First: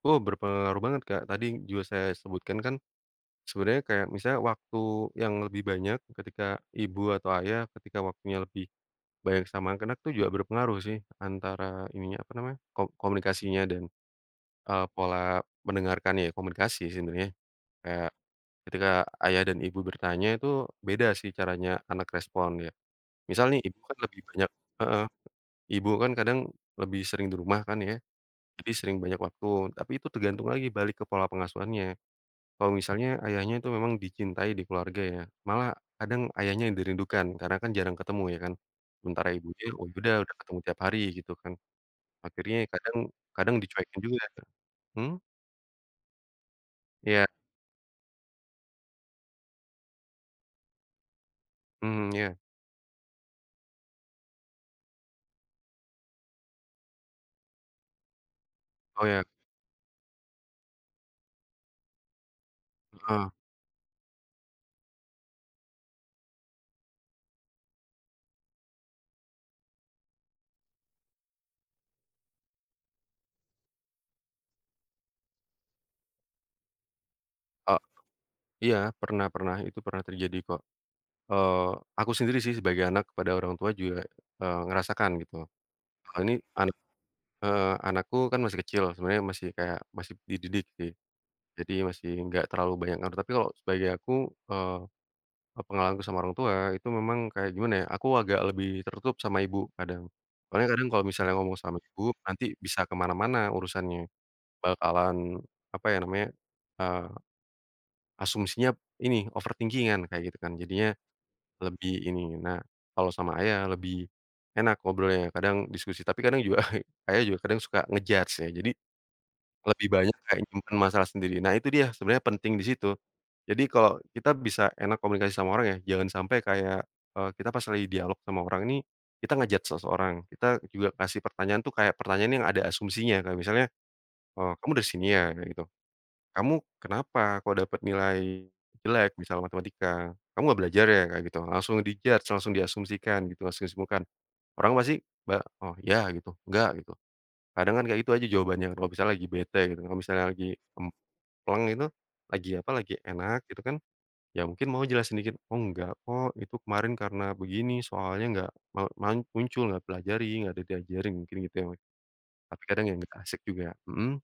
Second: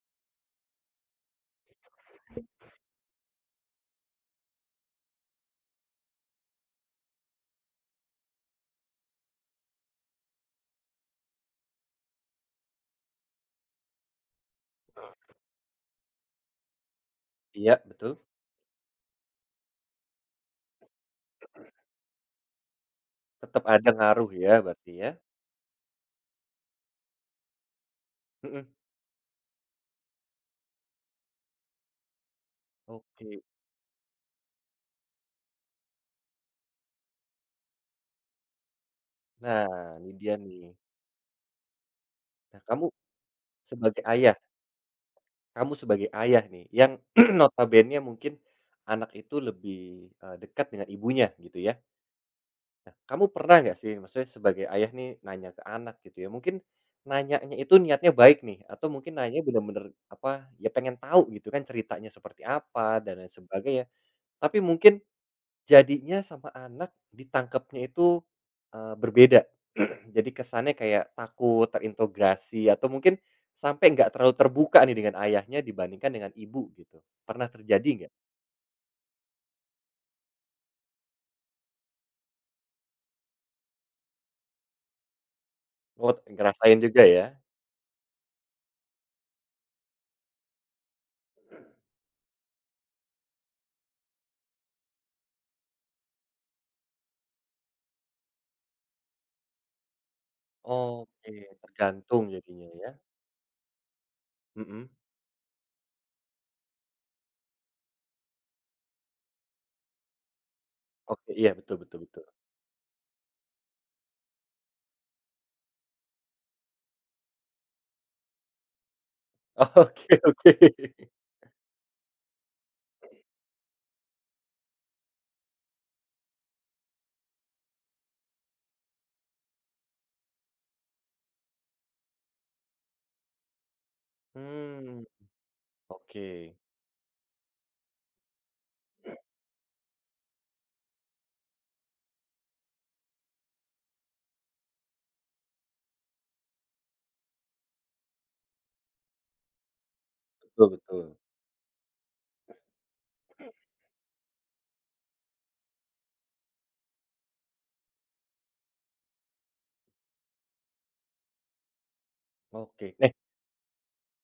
Oh berpengaruh banget Kak, tadi juga saya sebutkan kan sebenernya kayak misalnya waktu yang lebih banyak, ketika ibu atau ayah ketika waktunya lebih banyak sama anak-anak itu juga berpengaruh sih antara ininya apa namanya, ko komunikasinya dan, eee, Eee. pola mendengarkanya komunikasi sebenarnya, Iya eee, betul. ketika ayah dan ibu bertanya itu beda sih caranya anak respon ya, misal nih Tetap ibu ada kan lebih ngaruh banyak ya, berarti heeh, ya? ibu kan kadang lebih sering di rumah kan ya, Heeh. jadi sering banyak waktu tapi itu tergantung lagi balik ke pola pengasuhannya, kalau misalnya Oke. ayahnya itu memang dicintai di keluarga ya, malah kadang ayahnya dirindukan karena kan jarang ketemu ya kan sementara ibunya, oh Nah, ya ini udah dia udah ketemu nih. tiap hari gitu kan, akhirnya Nah kamu kadang kadang dicuekin sebagai juga. ayah. Hmm? Kamu sebagai ayah nih, yang Iya. notabene mungkin anak itu lebih, eee, dekat dengan ibunya gitu ya. Hmm ya. Nah, kamu pernah nggak sih maksudnya sebagai ayah nih nanya ke anak gitu ya mungkin nanyanya itu niatnya baik nih, atau Oh mungkin iya. nanya bener-bener apa, ya pengen tahu gitu kan ceritanya seperti apa dan lain Heeh. sebagainya, tapi mungkin jadinya sama anak ditangkapnya itu, eee, berbeda jadi kesannya kayak takut, terinterogasi atau mungkin sampai nggak terlalu terbuka nih dengan ayahnya dibandingkan dengan ibu gitu, pernah Oh, terjadi nggak? iya pernah pernah itu pernah terjadi kok, eee, aku sendiri sih sebagai anak kepada orang tua juga, eee, ngerasakan gitu. Oh Oh ini anak ngerasain juga ya. heeh, anakku kan masih kecil, sebenarnya masih kayak masih dididik sih. Jadi masih nggak terlalu banyak ngaruh, tapi kalau sebagai aku, eee, pengalamanku sama orang tua itu memang kayak gimana ya, aku agak lebih tertutup sama ibu, kadang. Soalnya kadang kalau Oke, misalnya ngomong sama ibu tergantung nanti jadinya bisa ya. kemana-mana urusannya. Heeh. Bakalan apa ya namanya, eee, asumsinya ini overthingking-an kayak gitu kan, jadinya Oke, iya betul lebih betul betul. ini nah kalau sama ayah lebih enak ngobrolnya kadang diskusi tapi kadang juga ayah juga kadang suka nge-judge ya, jadi lebih Oke banyak kayak oke. nyimpan masalah sendiri. Nah itu dia sebenarnya penting disitu, jadi kalau kita bisa enak komunikasi sama orang ya jangan sampai kayak, e kita pas lagi dialog sama orang ini kita nge-judge seseorang, kita juga kasih pertanyaan tuh kayak pertanyaan yang ada asumsinya kayak misalnya, "Eee kamu dari Mmm, sini ya?" kayak gitu. "Kamu oke. kenapa kok dapat nilai jelek?" Misalnya matematika, "Kamu gak belajar ya?" Kayak gitu langsung di judge langsung diasumsikan gitu langsung asismukan orang pasti ba oh ya gitu, nggak gitu, kadang kan kayak gitu aja jawabannya, kalau misalnya lagi bete gitu, kalau misalnya lagi Betul betul. pleng itu lagi apa, lagi enak Mhm. gitu kan, ya mungkin mau jelasin dikit. "Oh enggak kok, itu kemarin karena begini soalnya gak ma ma muncul, gak pelajari, gak diajarin." Mungkin gitu ya tapi kadang ya Oke. Eh asik juga mhm.